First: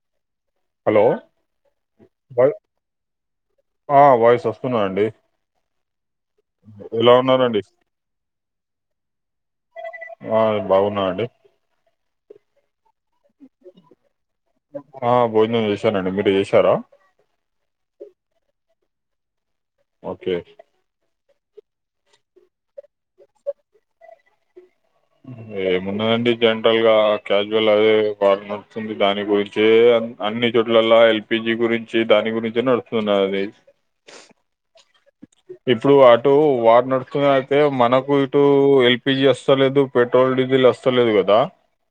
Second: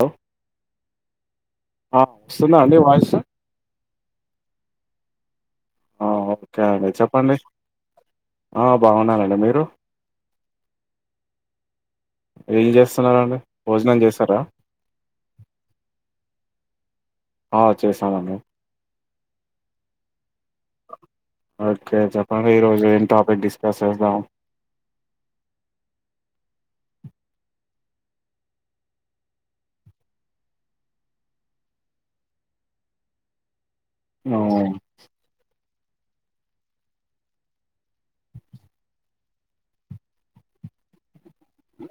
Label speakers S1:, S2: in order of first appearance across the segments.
S1: Hello
S2: hello
S1: ఆ
S2: వాయ్
S1: వస్తుంద అండి వాయిస్
S2: ఆ వాయిస్ వస్తున్నది అండి
S1: ఆ ఓకే అండి చెప్పండి ఆ బాగున్నానండి మీరు
S2: ఆ బాగున్నా అండి
S1: ఏం చేస్త చేసారా భోజనం చేస్తారా
S2: ఆ భోజనం చేశానండి మీరు చేశారా
S1: ఆ చేశామండి
S2: ఓకే
S1: ఓకే చెప్పండి ఈరోజు ఏం టాపిక్ డిస్కస్ చేద్దాం
S2: ఏమున్నదండి జనరల్ గా క్యాజువల్ అదే వార్ నడుతుంది దాని గురించే అన్ని చోట్లలా ఎల్పిజి గురించి దాని గురించే నడుస్తున్నారు అది
S1: ఆవును
S2: ఇప్పుడు అటు వార్ నడుస్తుంది అయితే మనకు ఇటు ఎల్పిజి వస్తలేదు పెట్రోల్ డీజిల్ వస్తలేదు కదా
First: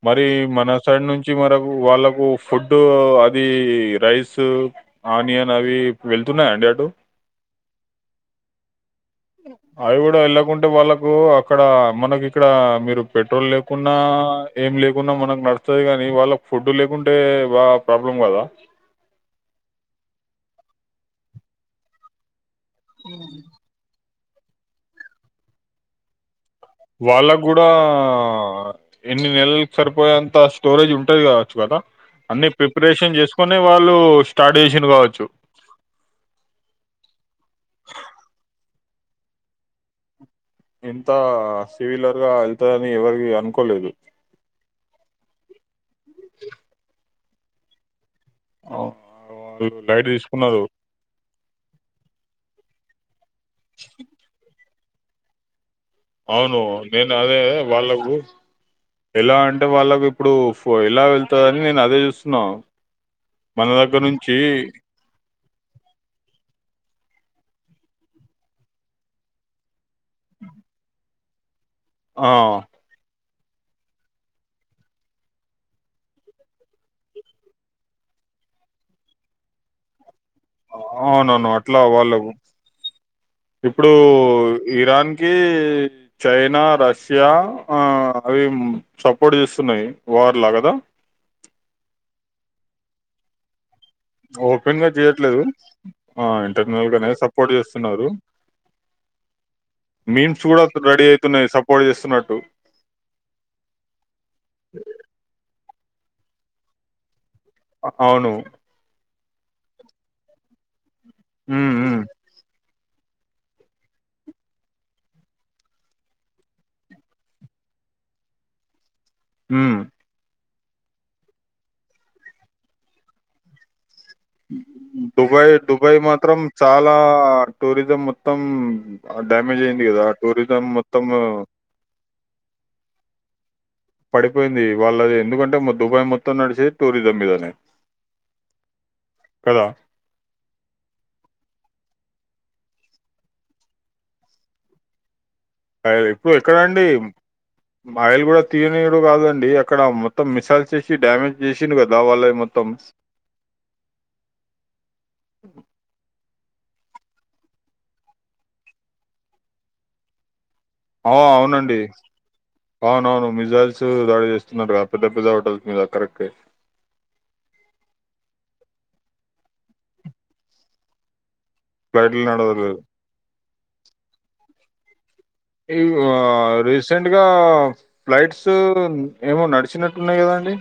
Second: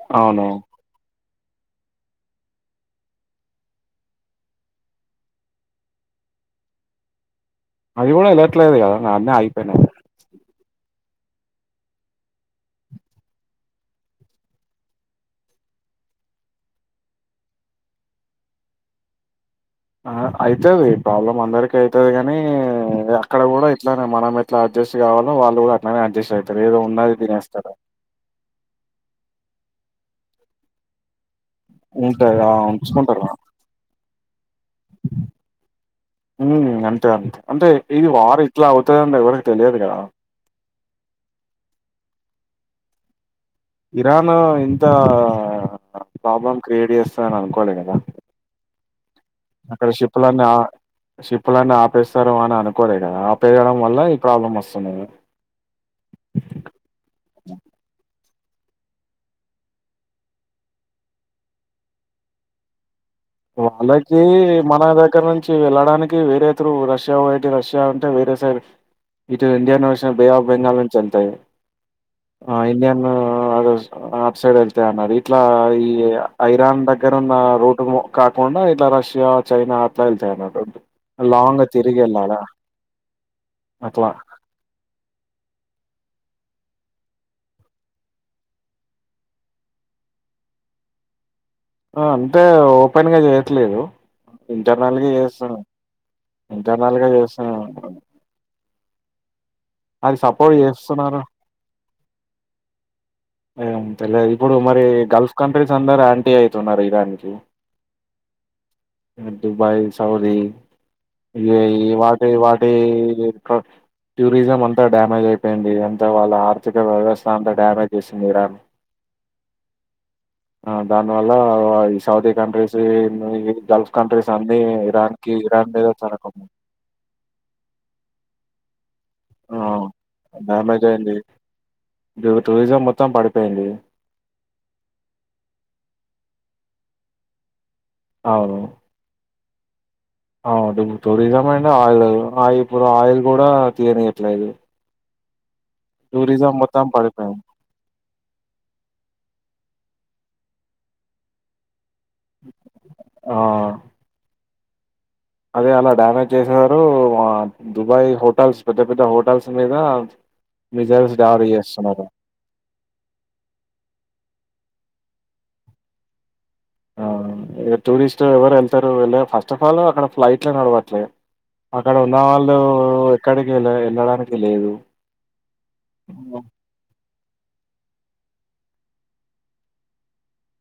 S2: మరి
S1: అవును
S2: మన సైడ్ నుంచి మరకు వాళ్ళకు ఫుడ్ అది రైస్ ఆనియన్ అవి వె తున్నయ్య అండి అటు
S1: అది కూడా వెళ్లట్లేదు కాదా
S2: అవి కూడా ఎళ్లాకుంటే వాళ్ళ అక్కడ మనకి ఇక్కడ మీరు పెట్రోల్ లేకున్నా ఏం లేకున్నా మనకు నడుస్తుది కాని వాళ్ళకి ఫుడ్ లేకుంటే బా ప్రాబ్లం కదా
S1: అవుతుది ప్రాబ్లం అందరిక అవుతుది కాని అక్కడ కూడా ఇట్లానే మనం ఎట్ అడ్జస్ కావాలో వాళ్ళు కూడా అట్లనే అడ్జస్ట్ అంది
S2: వాళ్ళకు కూడా ఎన్ని నెలలకి సరిపోయేంత స్టోరేజ్ ఉంటది కద కదా
S1: ఉంటది
S2: అన్ని ప్రిపరేషన్
S1: ఉంచుకుంటారు
S2: చేసుకొని వాళ్ళు స్టార్ట్ చేసిరూ కావచ్చు
S1: ఉ అంతే అంతే అంటే ఇది వార్ ఇట్లా అవుతుందని ఎవరికి తెలియదు కదా
S2: ఇంత సివిలర్గ వెళ్తాది అని ఎవరిగి అనుకో
S1: ఇరాను ఇంత ప్రాబ్లం క్రియేట్ చేస్తందిని అనుకోలే కదా
S2: అవును. వాళ్ళు
S1: అక్కడ
S2: లైట్
S1: షిప్పులన్నీ ఆ
S2: తీసుకున్నారు.
S1: షిప్పులన్నీ ఆపేస్తారు అని అనుకు రే కదా ఆపెయాడం వల్ల ఈ ప్రాబ్లమ్ వస్తుంది
S2: అవును నేను అదే వాళ్ళకు ఎలా అంటే వాళ్ళకి ఇప్పుడు ఎలా వెళ్తందిని నేను అదే చూస్తున్నా మన దగ్గర
S1: వాళ్ళకి
S2: నుంచి
S1: మన దగ్గర నుంచి వెళ్ళడానికి వేరే త్రు రష్యా ఓటే రష్యా ఉంటే వేరే సైడ్ ఇటు ఇండియా బే ఆఫ్ బెంగాల్ నుంచి వెళ్తాది
S2: ఆ
S1: ఇడియన్ అద అఫ సైడ్ వెళ్తే అన్నారు ఇట్లా ఈ ఐరాన్ దగ్గర ఉన్న రోడ్ కాకుండా ఇలా రష్యా చైనా అట్లా వెళ్తాయి అన్నటు
S2: అవునవును
S1: లాంగ
S2: అట్లా
S1: తిరిగి
S2: వాళ్ళు
S1: ఎల్లల
S2: ఇప్పుడు ఇరాన్ కి చైనా రష్యా అవి సపోర్ట్ చేస్తున్నాయి వార్ లా కదా
S1: అంటే ఓపెన్గా చేయట్లేదు
S2: ఓపెన్ గా
S1: ఇంటర్నల్గా
S2: చేయట్లేదు
S1: చేస్తున్నారూ
S2: ఆ
S1: ఇంటర్నల్ గా
S2: గానే సపోర్ట్
S1: చేస్తునారు
S2: మీన్స్ కూడా రెడీ
S1: చేస్తున్నారు
S2: అవుతున్నాయి సపోర్ట్ చేస్తున్నట్టు
S1: ఏ తెలేదు ఇప్పుడు మరి గల్ఫ్ కంట్రీస్ అందరు యాంటీ అయితున్నారు ఇరాన్ కి
S2: అవును
S1: దుబాయ్ సౌది
S2: ఉమ్ ఉమ్
S1: వాటే వాటే టూరిజం అంత డమేజ్ అయిపోయింది అంత వాళ్ళ ఆర్థిక వ్యవస్థ అంతా డ్యామేజ్ ఇష్మిరాబ్
S2: మ్మ్
S1: ఆ దానివల్ల ఈ సౌదీ కంట్రీస్ మూ
S2: దుబాయ్ దుబాయ్
S1: చాలా
S2: మాత్రం చాలా టూరిజం మొత్తం
S1: ఆ!
S2: డ్యామేజ్ అయింది గదా టూరిజం
S1: డ్యామేజ్
S2: మొత్తం
S1: అయింది టూరిజం మొత్తం పడిపోయింది
S2: పడిపోయింది వాళ్ళది ఎందుకంటే దుబాయ్ మొత్తం నడిచేది టూరిజం మీదనే
S1: అవును
S2: కదా
S1: అవుదు టూరిజం అయినా ఆయిల్ ఆయిల్ ఇప్పుడు ఆయిల్ కూడా తీయనియట్లేదు
S2: ఆయిల్ ఎపు
S1: టూరిజం
S2: ఎక్కడండి
S1: మొత్తం పడిపోయింది
S2: ఆయిల్ గూడా తీయనిడు కాదండి అక్కడ మొత్తం మిసైల్ చేసి డమేజ్ చేసింది గ నా వాళ్ళది మొత్తం
S1: ఆ అదే అలా డ్యామేజ్ చేసినారు దుబాయ్ హోటల్స్ పెద్ద పెద్ద హోటల్స్ మీద మిజైల్స్
S2: అవు
S1: దాడి
S2: అవునండి
S1: చేస్తున్నారు
S2: అవునవును మిజైల్స్ దాడి చే నట పెద్ద పెద్ద హోటల్స్ మీద కరక్టే
S1: ఆ ఇగ టూరిస్ట్ ఎవరు వెళ్తారు వెళ్ళ ఫస్ట్ ఆఫ్ ఆల్ అక్కడ ఫ్లైట్ లె నడవట్లే అక్కడ ఉన్న
S2: ఫ్లైట్లు
S1: వాళ్ళు
S2: నడవలేదు
S1: ఎక్కడికి వెళ్ళ వెళ్ళడానికి లేదు
S2: ఈ ఆ రిసెండ్ ఇక ఫ్లైట్స్ ఏమో నడిచినట్టు ఉన్నాయి గదా అండి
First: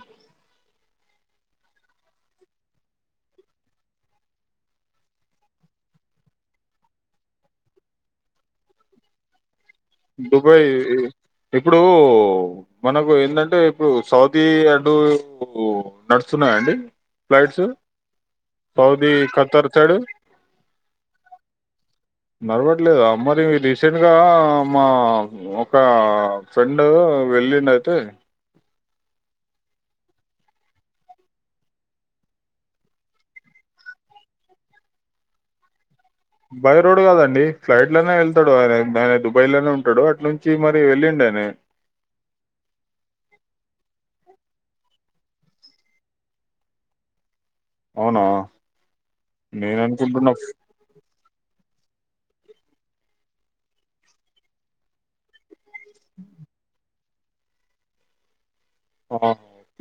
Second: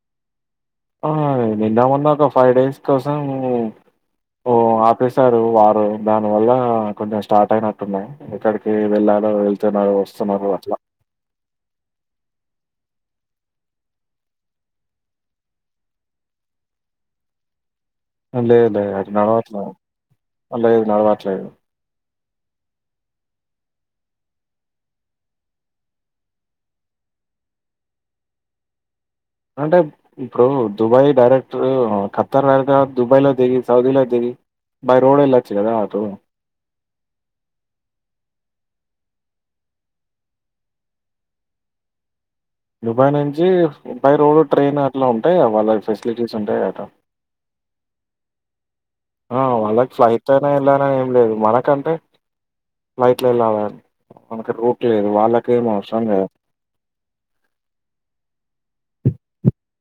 S1: ఆ నిన్న మొన్నకా ఫైవ్ డేస్ కోసం ఓ ఆపేశారు వారు దాని వల్ల కొంచెం స్టార్ట్ అయినట్టున్నాయి ఎక్కడికి వెళ్ళాలో వెళ్తున్నారు, వస్తున్నారు
S2: దుబాయ్
S1: అట్లా.
S2: ఇప్పుడు మనకు ఏంటంటే ఇప్పుడు సౌదీ అడు నడుస్తున్నాయాండి. ఫ్లైట్స్
S1: లేదు లేదు
S2: సౌదీ
S1: అది
S2: ఖతర్
S1: నడవట్లేదు
S2: సైడు
S1: లేదు నడవట్లేదు
S2: నరవట్లేదు అమ్మది రీసెంట్గా మా ఒక ఫ్రెండ్ వెళ్ళిండయితే
S1: అంటే ఇప్పుడు దుబాయ్ డైరెక్టర్ ఖత్తర్ వేర్గా దుబాయ్లో దిగి సౌదీలో దిగి బరోడా ఎల్లచ్చు గదా అటె
S2: బై రోడ్ కాదండి ఫ్లైట్ లోనే వెళ్తాడు ఆయన ఆయన దుబాయ్ లోనే ఉంటాడు అట్ నుంచి మరి వెళ్ళిండా తనే
S1: దుబాయ్ నుంచి బై రోడ్ ట్రైన్ అట్లా ఉంటాయా వాళ్ళ ఫెసిలిటీస్ ఉంటాయి అట
S2: అవునా
S1: ఆ
S2: నేను
S1: వాళ్ళకి
S2: అనుకుంటున్నా
S1: ఫ్లైట్ అయినా వెళ్ళన, ఏం లేదు మనకంటే. ఫ్లైట్లో వేళల మనకి రూట్ లేదు వాళ్ళకే అవసరం లే
S2: ఆహా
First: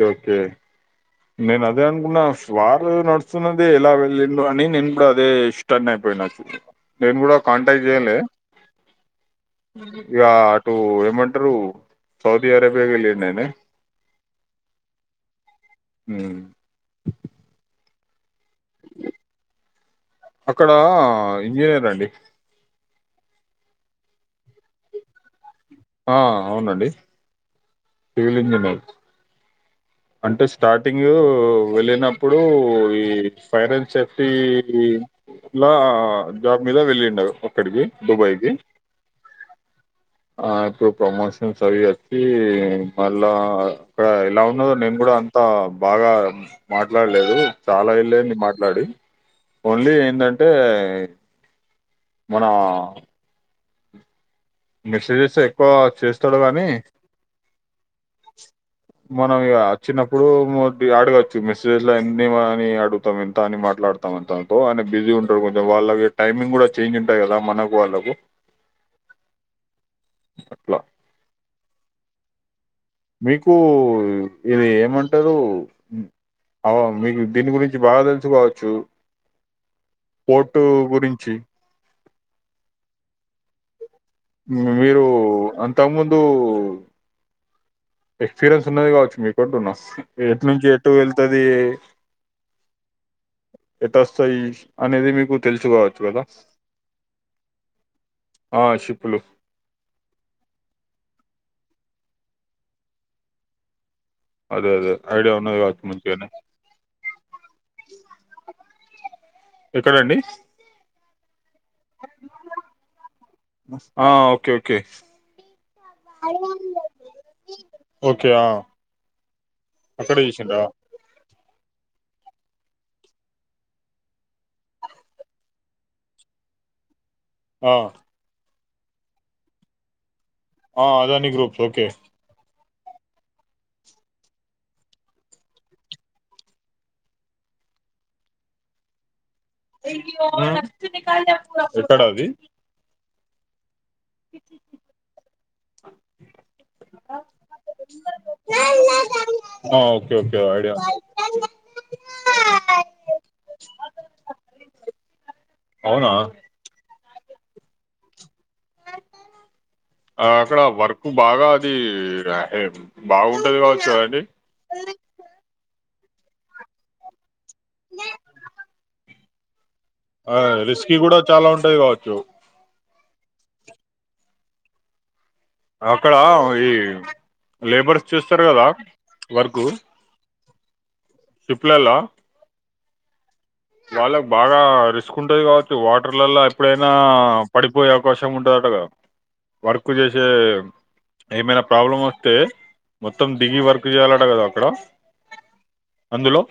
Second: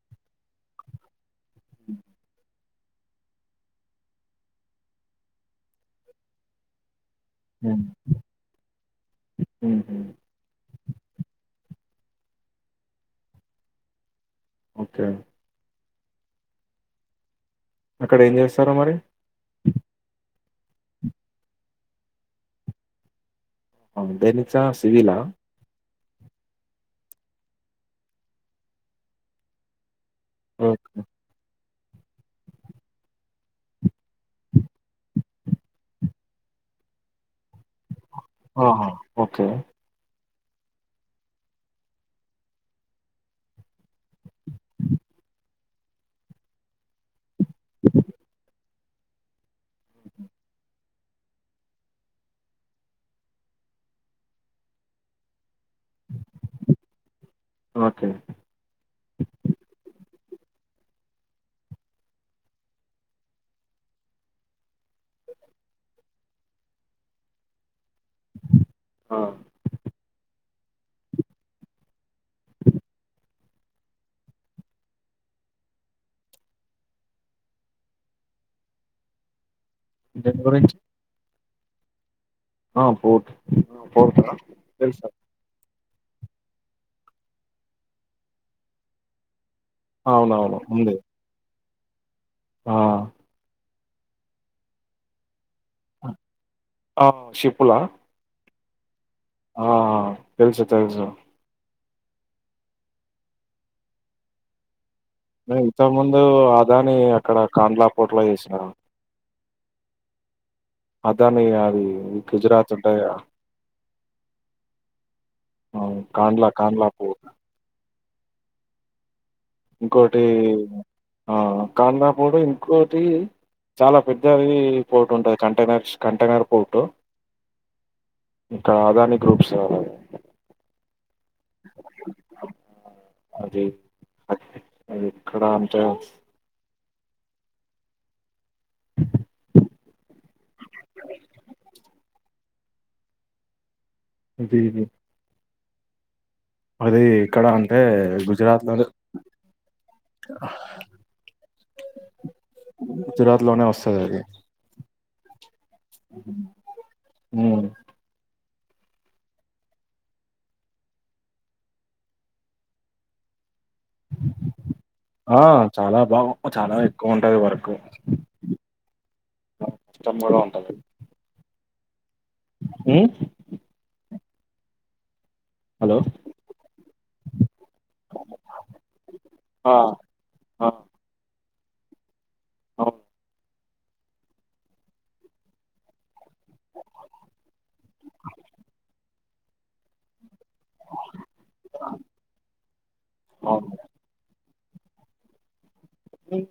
S2: ఓకే మేము అదే అనుకున్నా వారు నడుస్తున్నది ఎలా వెళ్ళిండో అని నేను కూడా అదే ఇష్టాన్ని అయిపోయిన ఇప్పుడు నేను గూడా
S1: హ్మ్.
S2: కాంటాక్ట్ చేయన్ లె
S1: హుహు.
S2: ఇగ టు ఏమంటారు సౌదీ అరేబియా వెళ్ళింది ఆమె
S1: ఓకే
S2: మ్మ్
S1: అక్కడ ఏం చేస్తారు మరి
S2: అక్కడ ఇంజనీరండి
S1: అందెనిచ్చా సివిలా
S2: ఆ అవునండి సివిల్ ఇంజనీర్ అంటే
S1: ఓకే.
S2: స్టార్టింగ్ వెళ్ళినప్పుడు ఈ ఫైర్ అని చెప్పి ఇలా జాబ్ మీద వెళ్ళిండు అక్కడికి దుబాయ్‌కి.
S1: ఆహా ఓకే
S2: ఆ ఇప్పుడు ప్రమోషన్స్ అవి వచ్చి, మళ్ళా అక్కడ ఎలా ఉన్నదో నేను కూడ్ అంతా బాగా మాట్లాడలేదు, చాలా ఎల్లయింది మాట్లాడి. ఓన్లీ ఎందంటే మన ఆ మెసేజెస్ ఏ ఎక్కువ చేస్తాడు గానీ
S1: ఓకే.
S2: మనం ఇగ చిన్న. ఇప్పుడు మన్ అడగచ్చు మెస్సేజెస్ లో ఎ అని అడుగుతాం. ఎంత అని మాట్లాడతాం, ఎంత అని బిజీ ఉంటాడు కొంచెం. వాళ్ళకి టైమింగ్ కూడా చేంజ్ ఉంటాయి కదా. మనకు వాళ్ళకు
S1: ఆ!
S2: అట్లా మీకు ఇది ఏమంటారు. అవ్వ మీకు దీని గురించి బాగా తెలుసుకవచ్చు
S1: దేని
S2: ఫోటో
S1: గురించి?
S2: గురించి
S1: ఆ ఫోట్
S2: మీరు, అంతకు ముందు. ఎక్స్పీరియన్స్ ఉన్నది. కావచ్చు మీకు అంటున్న ఎటు
S1: అవునవును.
S2: నుంచి
S1: ఉంది.
S2: ఎటు వెళ్తది
S1: ఆ
S2: ఎట్ వస్తాయి అనేది మీకు తెలుసుకవచ్చు కదా
S1: ఆ! షిప్పులా?
S2: ఆ షిప్పులు
S1: ఆ తెలుసు, తెలుసు.
S2: అదే అదే ఐడియా ఉన్నది
S1: నేను
S2: కావచ్చు
S1: ఇంతకు ముందు
S2: మంచిగానే
S1: ఆదాని అక్కడ కాందలా పోర్ట్లో చేసినా
S2: ఎక్కడండి
S1: అదానే కాదు గుజరాత్ ఉంటదిగా
S2: ఆ ఓకే ఓకే
S1: అ కండలా కండలా పూర్
S2: ఓకే ఆ అక్కడ
S1: ఇంకోటి
S2: చేసిండ్రా
S1: ఆ ఖండాపూర్ ఇంకోటి చాలా పెద్దది పోర్ట్ ఉంటంది కంటైనర్ కంటైనర్స్ పోర్ట్
S2: ఆ
S1: ఇంకా అదాని గ్రూప్ స్ ఆ
S2: ఆ అదాని గ్రూప్స్ ఓకే
S1: అది అద్ అది ఎక్కడ అంటే
S2: హుమ్ ఎక్కడ అది
S1: జీనీ
S2: ఆ
S1: అది ఇక్కడ అంటే గుజరాత్ లోనే
S2: ఆ ఓకే ఓకే ఓ ఐడియా ఉంది
S1: గుజరాత్ లోనే వస్తాది అది
S2: అవునా
S1: హుమ్మ్
S2: అ ఆ అక్కడ వర్క్ బాగా, అది బాగుంటది కావచ్చు. కదండి
S1: ఆ చాలా వామ్మో చాలా ఎక్కువ ఉంటది వర్క్ కష్టం
S2: ఆ రిస్కీ కూడా చాలా, ఉంటాయి కావచ్చు.
S1: హుమ్
S2: అక్కడ ఈ లేబర్స్ చూస్తారు. కదా వర్క్
S1: ఆ ఆ
S2: షిప్ లల్లా
S1: అవు
S2: వాళ్ళక్ బాగా రిస్క్ ఉంటది కావచ్చు వాటర్లలో ఎప్పుడైనా పడిపోయే అవకాశం ఉంట కదా వర్క్ చేసే ఏమైనా ప్రాబ్లం వస్తే మొత్తం దిగి
S1: అవును
S2: వర్క్ చేయాలట గదా హలో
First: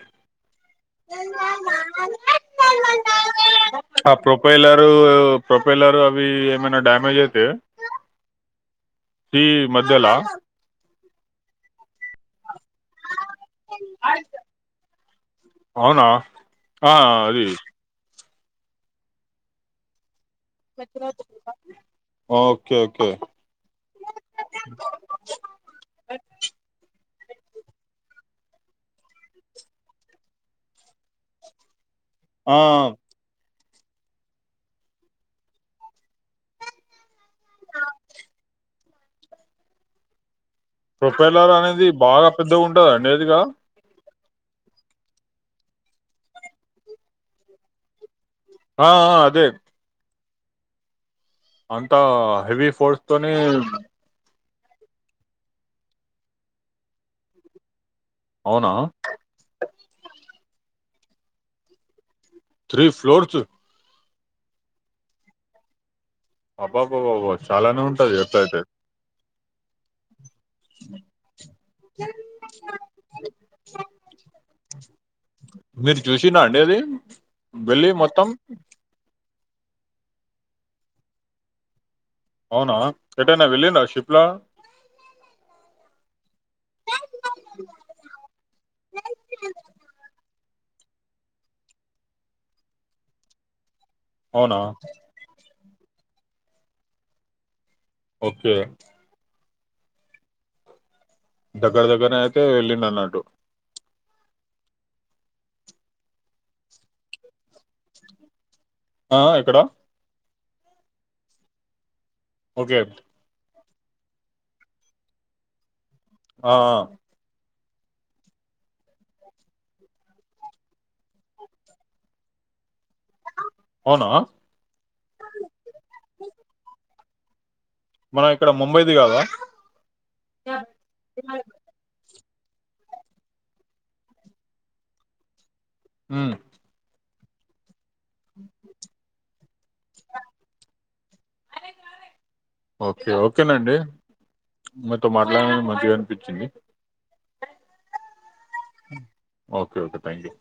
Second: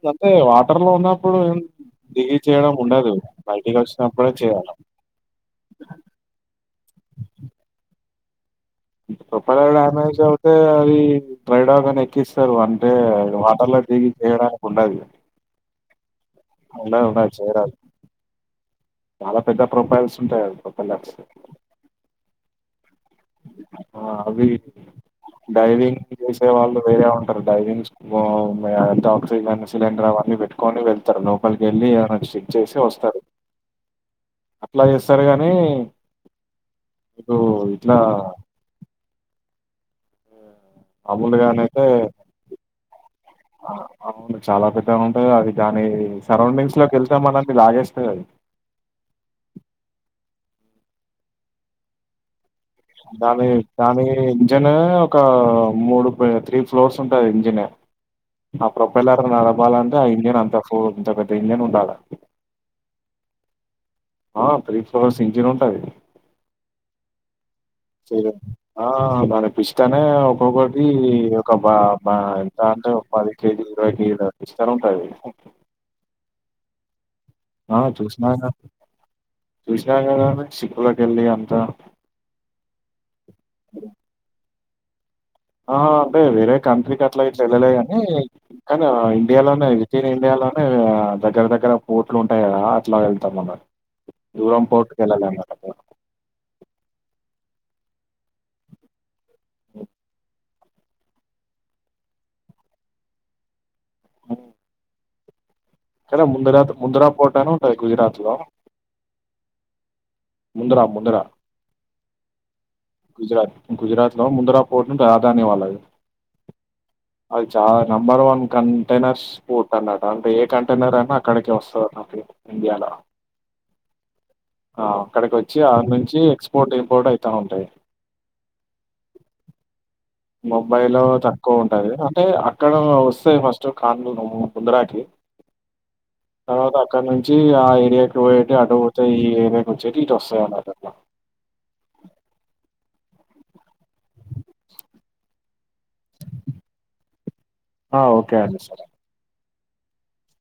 S1: వత్తయి వాటర్ లో ఉన్నప్పుడు ఏ
S2: అ
S1: వచ్చినప్పుడే చేయాలి
S2: ప్రొపైలరు ప్రొపైలరు అవి ఏమైన డా మై ఐతే
S1: ప్రొపైలరు
S2: మధ్యలా
S1: డ్యామేజ్ అవుతే అది డ్రైడాగ్ అని ఎక్కిస్తరు వన్ తే వాటర్ల దిగి చేయడానికి ఉండదు
S2: అవునా ఆ
S1: ఉండదు ఉండదు
S2: అది
S1: చేయరాదు చాలా పెద్ద ప్రొపైల్స్ ఉంటాయి ప్రొఫైల్ప్స్
S2: ఓకే ఓకే
S1: ఆ అవి డైనింగ్ చేసే వాళ్ళు వేరే ఉన్ డైనింగ్స్ ఊ ఆక్సిజన్ సిలిండర్ అవన్నీ పెట్టుకొని వెళ్తరు లోపలికి ఎళ్ళి మకు చెక్
S2: ఆ
S1: చేసి వస్తారు అట్ల చేస్తరు గానీ ఇప్పుడు
S2: ప్రొఫైలర్
S1: మామూలుగానైతే
S2: అనేది బాగా పెద్దగా ఉంటదండి ఏదిగా
S1: ఆ, అవును చాలా పెద్దగా ఉంటది అది దాని సరౌండింగ్స్ లోకి ఎళ్తాం మనది లాగేస్తది అది
S2: ఆ ఆ అదే అంతా హెవిఫ్
S1: దాని దానీ నిజంగనే ఒకా మూడు పై త్రీ ఫ్లోర్స్ ఉంటాయి ఇంజనే ఆ
S2: అవునా
S1: ప్రొపైలర్ నడపాలంటే ఆ ఇంజన్ అంత సో అంత పెద్ద ఇంజన్ ఉండాలె
S2: త్రీ ఫ్లోర్సు
S1: ఆ త్రీ ఫ్లోర్స్ సింజరి ఉంటది
S2: అబ్బాబ్బబాబ్బ చాలానే ఉంటది ఎప్పుడయితే
S1: ఇష్టమే కోగటి ఒక బ బ ఎంత అంటే ఒక పది కేజీ ఇరవై కేజిలల ఇస్తరు ఉంటది
S2: మీరు జూసిల్లా అండి అది
S1: ఆ
S2: వెళ్ళి మొత్తం
S1: చూసినా అన్నా చూసినా గదా సిక్కులోకి ఎళ్ళి అంతా
S2: అవునా ఎటైనా వెళ్ళిర్రా శిప్లా
S1: ఆ అంటే వేరే కంట్రీకి అట్లా ఇట్లా ఎళ్ళలే అని కానీ ఇండియాలోనే ఇండియాలో హ్ దగ్గర దగ్గర పోట్లు ఉంటాయి గదా అట్లా ఎళ్తాం అన్నరు
S2: అవునా
S1: దూరం పోర్ట్ కెల్లాలనట
S2: ఓకే
S1: ఓ
S2: దగ్గర దగ్గరనే అయితే వెళ్ళిిన అన్నట్టు
S1: అ కద ముందరాత్ ముంద్రా పోటాను ఉంటది గుజరాత్ లో
S2: ఆ ఎక్కడ
S1: ముందరా ముందరా
S2: ఓకే
S1: గుజరాత్లో ముంద్రా పోర్టు ను రాదాని వాలది
S2: అ ఆ
S1: చాలా నెంబర్ వన్ కంటైనర్స్ ఫూట్ అన్నట అంటే ఏ కంటైనర్ అయినా అక్కడికి వస్తది నాకి ఇండియాల
S2: అవునా
S1: ఆ అక్కడికి వచ్చి అడి నుంచి ఎక్స్పోర్ట్ ఇంపోర్ట్ అయితా ఉంటయి
S2: మనం ఇక్కడ ముంబైది గాదా
S1: ముంబై లో తక్కువ ఉంటది అంటే అక్కడ వస్తయి ఫస్ట్ కాన్ ముందరాకి
S2: ఉమ్,
S1: తర్వాత అక్కడ నుంచి ఆ ఏరియాకి పోయేటి అటుపోతయ్ ఈ ఏరియా వచ్చేటి ఇటోసానన్నది అమ్మ
S2: ఓకే ఓకేనండి మీతో మాట్లాడననికి మంచిగా అనిపించింది
S1: ఆ ఓకే అండి సరే
S2: ఓకే ఓకే థ్యాంక్ యూ